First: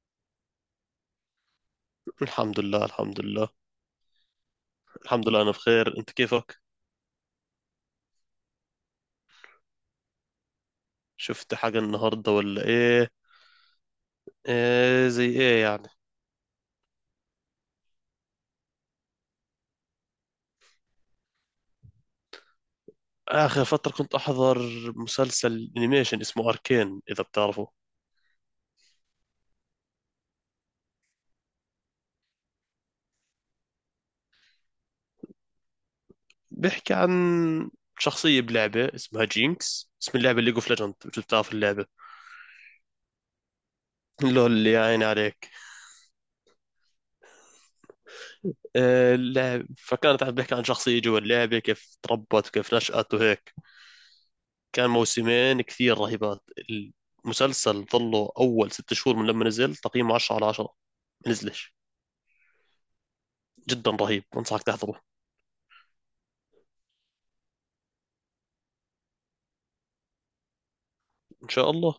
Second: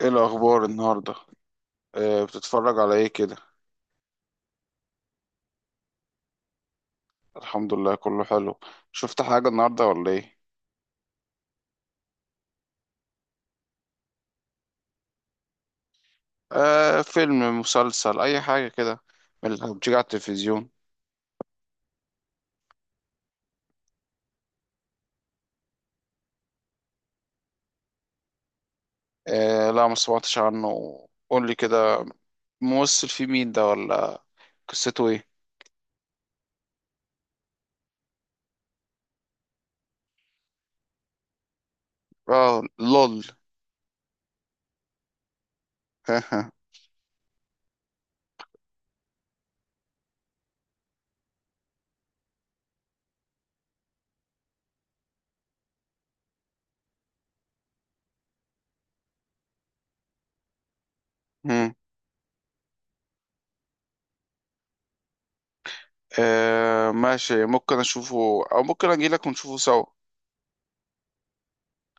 ايه الاخبار النهارده؟ آه، الحمد بتتفرج لله على ايه الحمد كده؟ لله الحمد لله. انا بخير، انت كيفك؟ الحمد لله، كله حلو. شفت حاجه النهارده ولا ايه؟ شفت حاجة النهاردة ولا ايه؟ ايه زي ايه يعني؟ آه، فيلم، مسلسل، اي حاجه كده، من اللي بتيجي على التلفزيون. اخر فترة كنت احضر مسلسل انيميشن اسمه اركين، اذا بتعرفه. آه لا، ما سمعتش عنه. قول لي كده، ممثل فيه مين ده، ولا قصته ايه؟ بيحكي عن شخصية بلعبة اسمها جينكس، اسم اللعبة ليج اوف ليجند، مش بتعرف اللعبة؟ اه لول. لول، اللي يا عيني عليك. اللعب فكانت عم بحكي عن شخصية جوا اللعبة، كيف تربت وكيف نشأت وهيك. كان موسمين كثير رهيبات. المسلسل ظله أول ست شهور من لما نزل تقييمه 10 على 10 نزلش. مم. جدا رهيب، انصحك تحضره. آه ماشي، ممكن اشوفه، او ممكن اجي لك ونشوفه سوا. ان شاء الله.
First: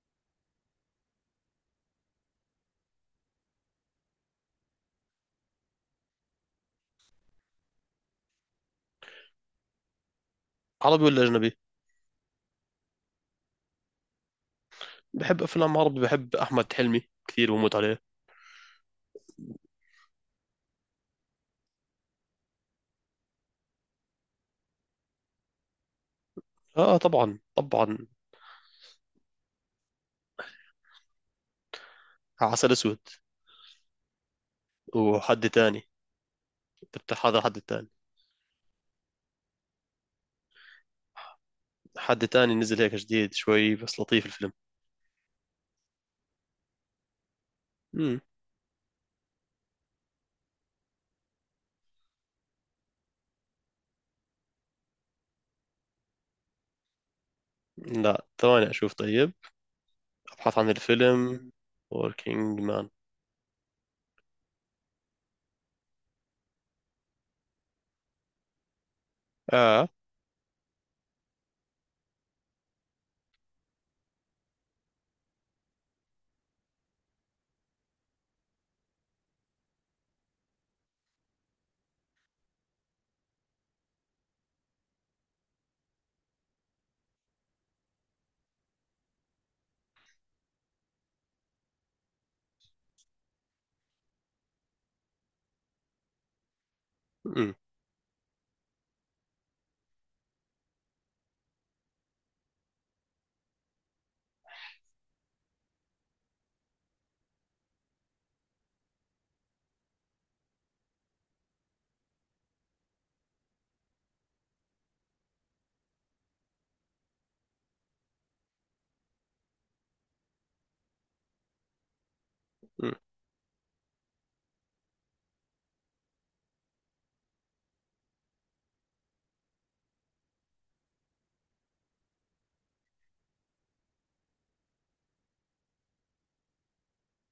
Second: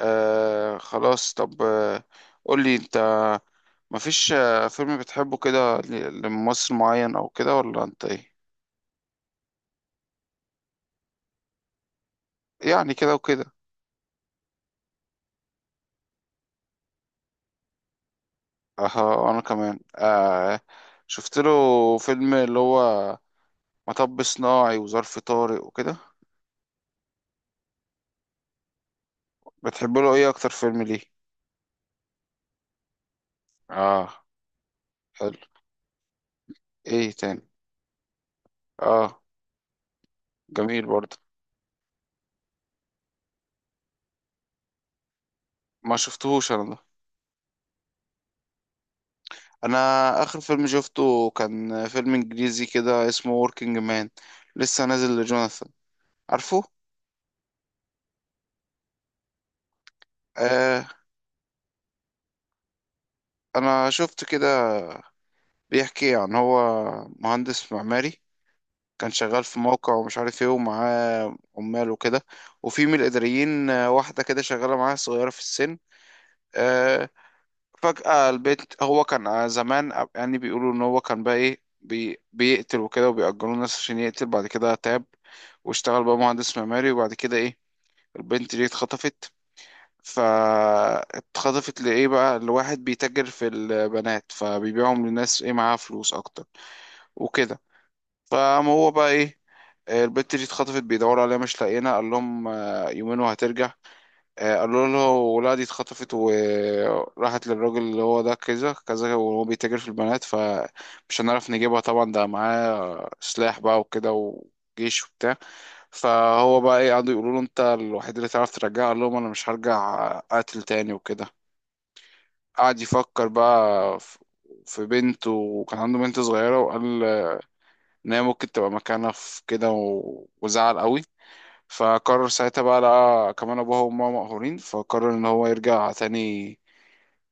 آه خلاص، طب قول لي انت. مفيش فيلم بتحبه كده لممثل معين او كده، ولا انت ايه؟ عربي ولا اجنبي؟ يعني كده وكده. بحب افلام عربي، بحب احمد حلمي كثير، بموت عليه. اه، انا كمان. شفت له فيلم اللي هو مطب صناعي وظرف طارق وكده. اه طبعا طبعا. بتحب له ايه اكتر فيلم؟ ليه؟ عسل اسود. اه. حلو. وحد تاني. ايه بتاع هذا تاني؟ حد تاني. اه، جميل برضه. حد تاني نزل هيك جديد شوي بس لطيف الفيلم. ما شفتهوش انا ده. مم. انا اخر فيلم شفته كان فيلم انجليزي كده اسمه Working Man، لسه نازل لجوناثان، عارفه؟ لا ثواني اشوف طيب. ابحث عن آه، الفيلم. وركينج مان. انا شفت كده. بيحكي عن هو مهندس معماري، كان شغال في اه. موقع ومش عارف ايه، ومعاه عمال وكده، وفي من الإداريين، واحدة كده شغالة معاه، صغيرة في السن. آه، فجأة البيت، هو كان، زمان، يعني بيقولوا ان هو كان بقى ايه، بيقتل وكده، وبيأجروا الناس عشان يقتل. بعد كده تاب واشتغل بقى مهندس معماري. وبعد كده ايه، البنت دي اتخطفت. فاتخطفت لإيه بقى؟ لواحد بيتاجر في البنات، فبيبيعهم للناس ايه، معاها فلوس أكتر مم. وكده. فقام هو بقى ايه، البت دي اتخطفت، بيدوروا عليها مش لاقيينها. قال لهم يومين وهترجع. قالوا له لا، دي اتخطفت وراحت للراجل اللي هو ده، كذا كذا، وهو بيتاجر في البنات، فمش هنعرف نجيبها، طبعا ده معاه سلاح بقى وكده، وجيش وبتاع. فهو بقى ايه، قعدوا يقولوا له انت الوحيد اللي تعرف ترجعها. قال لهم انا مش هرجع قاتل تاني وكده. قعد مم. يفكر بقى في بنته، وكان عنده بنت صغيرة، وقال ان هي ممكن تبقى مكانها في كده وزعل قوي. فقرر ساعتها بقى، لقى كمان ابوها وامها مقهورين، فقرر ان هو يرجع تاني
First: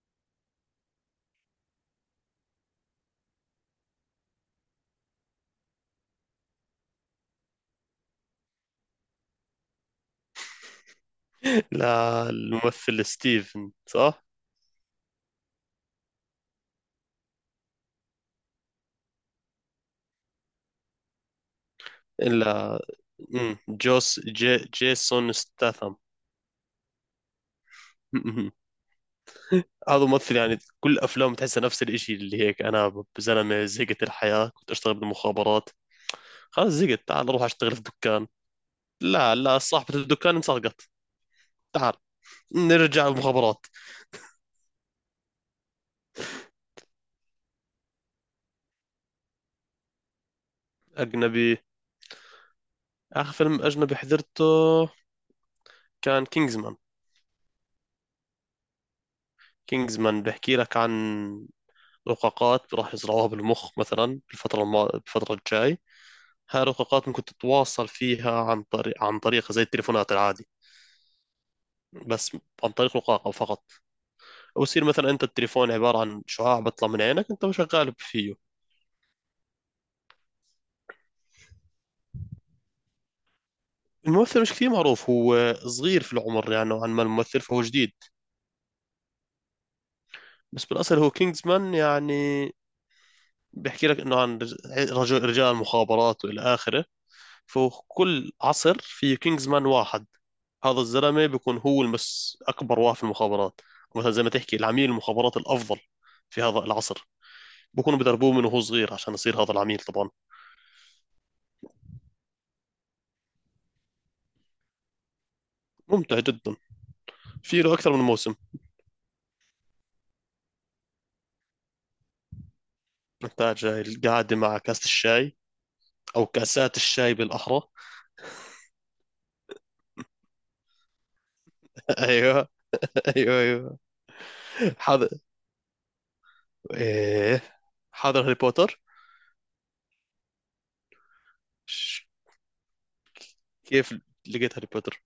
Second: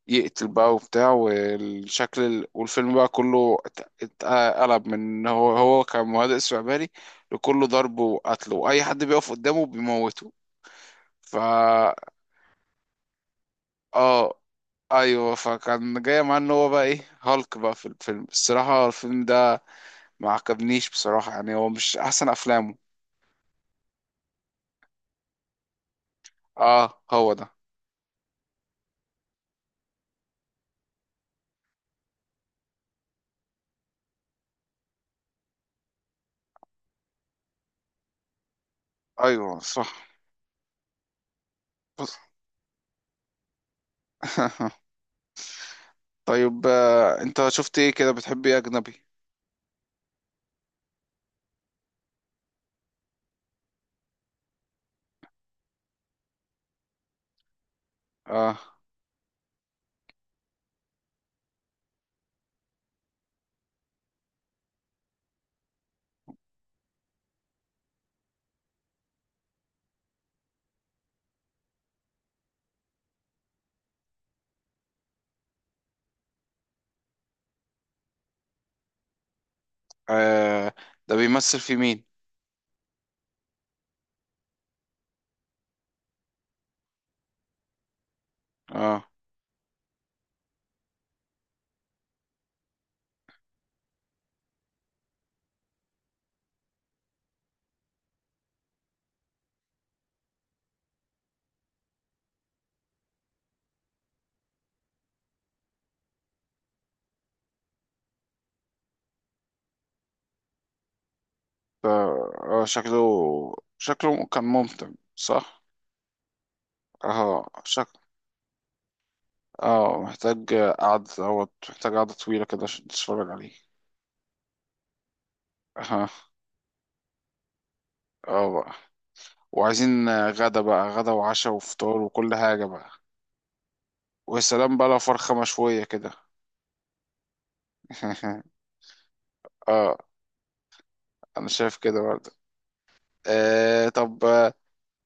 يقتل بقى وبتاع. والشكل والفيلم بقى كله اتقلب، من ان هو كان مهدئ استعباري لكله ضرب وقتل، واي حد بيقف قدامه بيموته. فا لا الممثل ستيفن صح؟ اه ايوه، فكان جاي معاه ان هو بقى ايه، هالك بقى في الفيلم. الصراحه الفيلم ده ما عجبنيش بصراحه، يعني هو مش احسن افلامه. الا. جوس جي جيسون ستاثم. اه هو ده. هذا ممثل يعني كل افلامه تحسها نفس الاشي، اللي هيك انا زلمه زهقت الحياه، كنت اشتغل بالمخابرات، خلاص زهقت تعال اروح اشتغل في دكان. لا ايوه لا، صاحبة صح. الدكان انسرقت، تعال بص. نرجع المخابرات. طيب، انت شفت ايه كده؟ بتحب ايه اجنبي؟ اجنبي. اخر فيلم اجنبي حضرته كان كينجزمان. اه. كينجزمان بحكي لك عن رقاقات راح يزرعوها بالمخ مثلا بالفتره الجاي. هاي الرقاقات ممكن تتواصل فيها عن طريق زي التليفونات العادي، بس عن طريق رقاقة فقط. ويصير مثلا انت التليفون عباره عن شعاع بيطلع من عينك، انت وشغال فيه. آه، ده بيمثل في مين؟ الممثل مش كثير معروف، هو صغير في العمر يعني نوعا ما الممثل، فهو جديد. اه بس بالاصل هو كينجزمان يعني. بيحكي لك انه عن رجال المخابرات والى اخره. فكل عصر في كينجزمان واحد، هذا الزلمه بيكون هو المس اكبر واحد في المخابرات. مثلا زي ما تحكي العميل المخابرات الافضل في هذا العصر. بكونوا بدربوه من وهو صغير عشان يصير هذا العميل طبعا. ده. آه، شكله كان ممتع، صح؟ ممتع جدا. اه، في له اكثر شكل. من موسم. اه محتاج قعدة دوت، محتاج قعدة طويلة كده عشان تتفرج عليه. نحتاج هاي القعدة مع كاسة الشاي. أو اه. كاسات الشاي بالأحرى. اه بقى، وعايزين غدا بقى، غدا وعشاء وفطار وكل أيوه. حاجة بقى. أيوه، أيوه. ويا سلام بقى لو حاضر. فرخة مشوية كده. إيه. حاضر هاري بوتر. اه، انا شايف كده ش- برضه. آه كيف طب. لقيت هاري بوتر؟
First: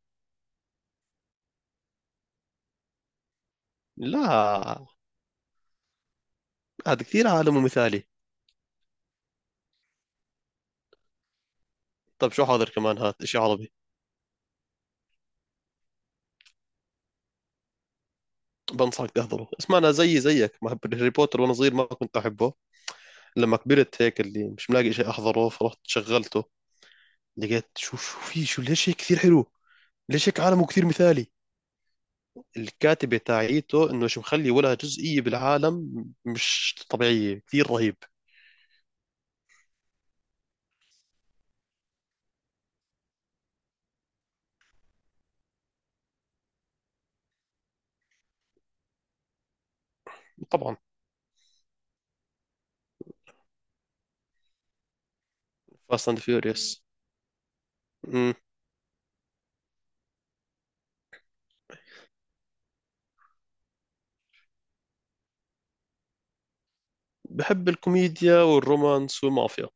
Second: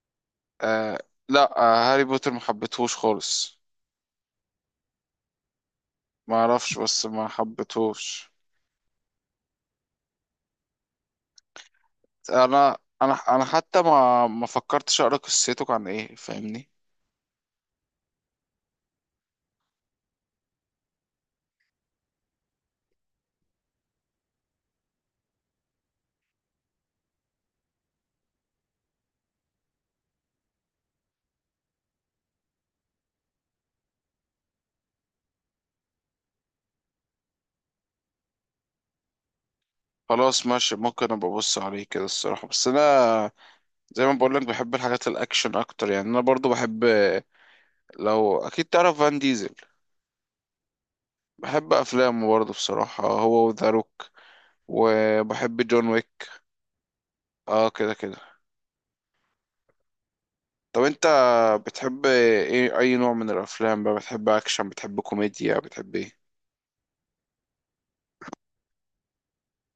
آه لا، آه هاري بوتر ما حبيتهوش خالص. لا، ما اعرفش، هذا بس كثير ما عالم مثالي. حبيتهوش. طب شو حاضر انا كمان، انا هات إشي انا عربي. حتى ما فكرتش اقرا قصته عن ايه، فاهمني؟ بنصحك تحضره، اسمع. أنا زيي زيك ما بحب هاري بوتر، وأنا صغير ما كنت أحبه. لما كبرت هيك اللي مش ملاقي إشي أحضره، فرحت شغلته. لقيت شو في شو ليش هيك كثير حلو، ليش هيك عالمه كثير مثالي. الكاتبة تاعيته انه شو مخلي ولها جزئية بالعالم مش طبيعية، كثير رهيب. خلاص ماشي، ممكن ابقى ابص عليه كده الصراحه. بس انا، زي ما بقول لك، بحب الحاجات الاكشن اكتر. يعني انا برضو بحب، لو اكيد تعرف، فان ديزل، طبعا. بحب افلامه برضو بصراحه، هو وذا روك، وبحب جون فاست اند ويك. فيوريوس. اه كده كده. طب انت بتحب ايه؟ اي نوع من الافلام بقى، بتحب اكشن، بتحب كوميديا، بتحب ايه؟ بحب الكوميديا والرومانس والمافيا.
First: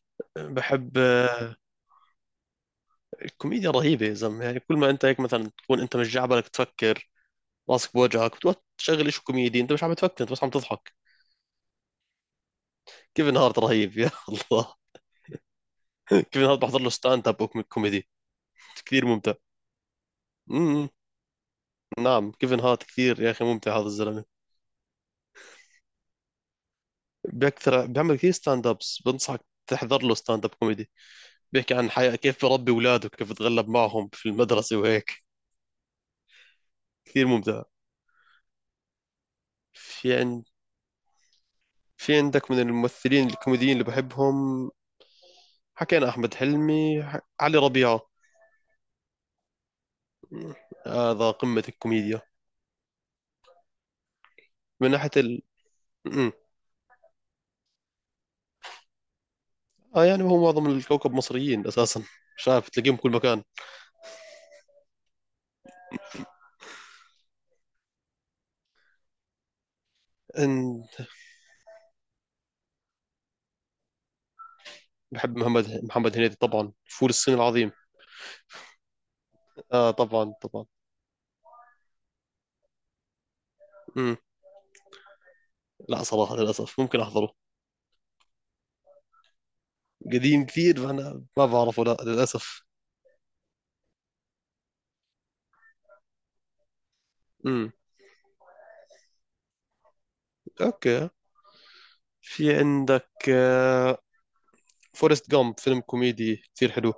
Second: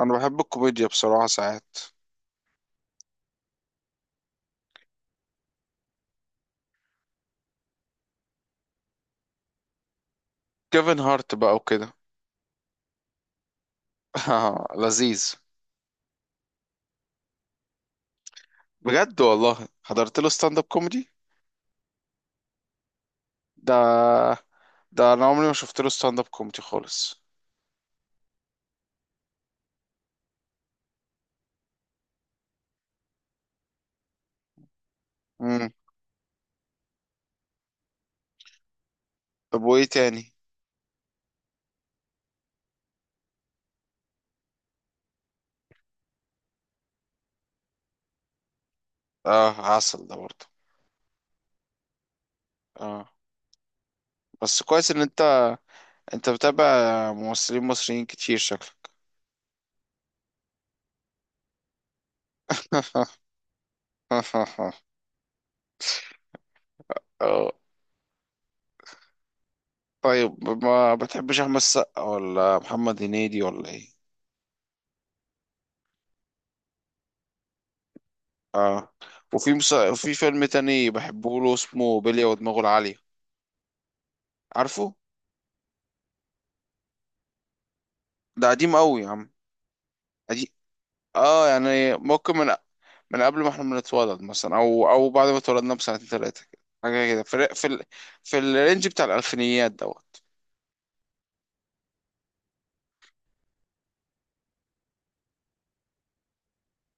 انا بحب الكوميديا بحب بصراحة ساعات. الكوميديا رهيبة يا زلمة. يعني كل ما انت هيك مثلا تكون انت مش جعبلك تفكر، راسك بوجهك، بتقعد تشغل شيء كوميدي انت مش عم تفكر، انت بس عم تضحك. كيفن هارت بقى وكده. كيفن هارت رهيب يا الله. لذيذ. كيفن هارت بحضر له ستاند اب كوميدي، كثير بجد ممتع. والله حضرت له ستاند اب امم كوميدي. نعم، كيفن هارت كثير يا اخي ممتع هذا الزلمة. ده انا عمري ما شفت له ستاند اب كوميدي خالص. بيكثر بيعمل كثير ستاند ابس، بنصحك تحضر له ستاند اب كوميدي. بيحكي عن حياة، كيف بربي اولاده، كيف بتغلب معهم في المدرسة وهيك. امم. كثير ممتع. طب وايه في تاني؟ عند في عندك من الممثلين الكوميديين اللي بحبهم؟ حكينا احمد حلمي، علي ربيعة. اه عسل ده برضه. م، هذا قمة الكوميديا. اه، بس كويس من ان ناحية ال. انت م. بتابع ممثلين مصريين كتير شكلك. اه يعني هو معظم الكوكب مصريين اساسا، مش عارف تلاقيهم كل مكان. اه. طيب إن- ما بتحبش احمد السقا ولا محمد هنيدي ولا ايه؟ بحب محمد هنيدي طبعا، فول الصين العظيم. اه، وفي اه في طبعا فيلم طبعا. تاني بحبه له، اسمه بلية ودماغه العالية، م. عارفه؟ لا صراحة للأسف، ممكن أحضره. ده قديم قوي يا عم. قديم، قديم كثير فأنا ما اه، بعرفه، يعني لا ممكن من للأسف. من قبل ما احنا بنتولد مثلا، او او بعد ما اتولدنا بسنتين ثلاثة كده، حاجة كده في امم. في الرينج بتاع الألفينيات دوت. أوكي. في عندك فورست جامب، فيلم كوميدي كثير حلو.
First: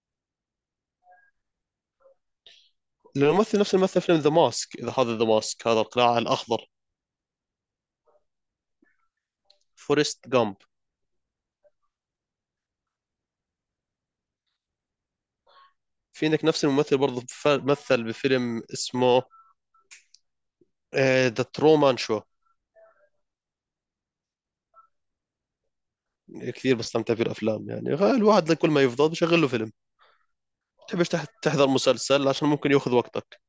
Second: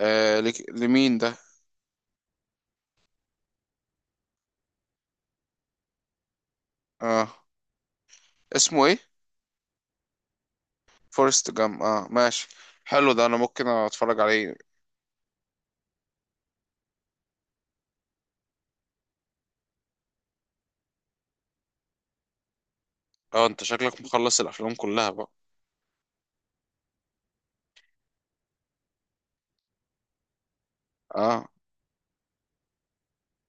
آه لمين ده؟ الممثل نفس الممثل فيلم ذا ماسك، إذا هذا ذا ماسك هذا القلاع الأخضر. اه، اسمه ايه؟ فورست جامب. فورست جام، اه ماشي، حلو، ده انا ممكن اتفرج عليه. في عندك نفس الممثل برضه مثل بفيلم اسمه ذا ترومان شو. اه انت شكلك مخلص الافلام كلها بقى. كثير بستمتع في الأفلام يعني. الواحد كل ما يفضل بشغل له فيلم، تحبش اه، تحضر مسلسل عشان ممكن ياخذ وقتك.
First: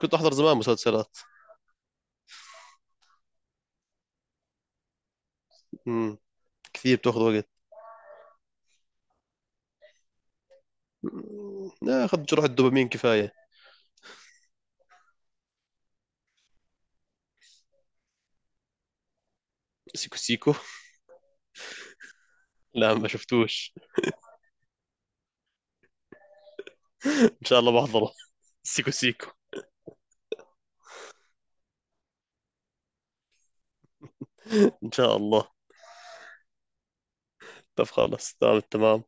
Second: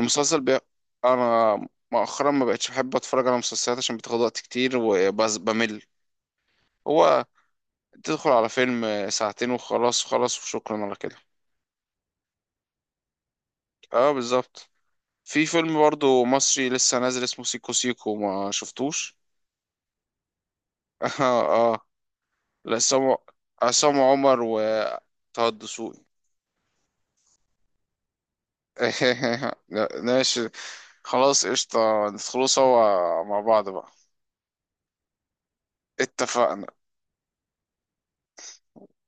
كنت أحضر زمان بي. مسلسلات. انا مؤخرا ما بقتش بحب اتفرج على مسلسلات، عشان بتاخد وقت كتير وبس بمل. امم. كثير بتاخذ هو وقت. تدخل على فيلم ساعتين وخلاص، وخلاص وشكرا على كده. ناخذ جرعة دوبامين كفاية. اه بالظبط. في فيلم برضو مصري لسه نازل اسمه سيكو سيكو، ما شفتوش؟ سيكو سيكو؟ اه. اه، لا ما لعصام، شفتوش. عصام عمر، وطه الدسوقي. ان شاء الله بحضره. سيكو سيكو. لا، ماشي، خلاص قشطة، ندخلوا سوا مع بعض بقى. ان شاء الله. اتفقنا. طب خلاص تمام التمام.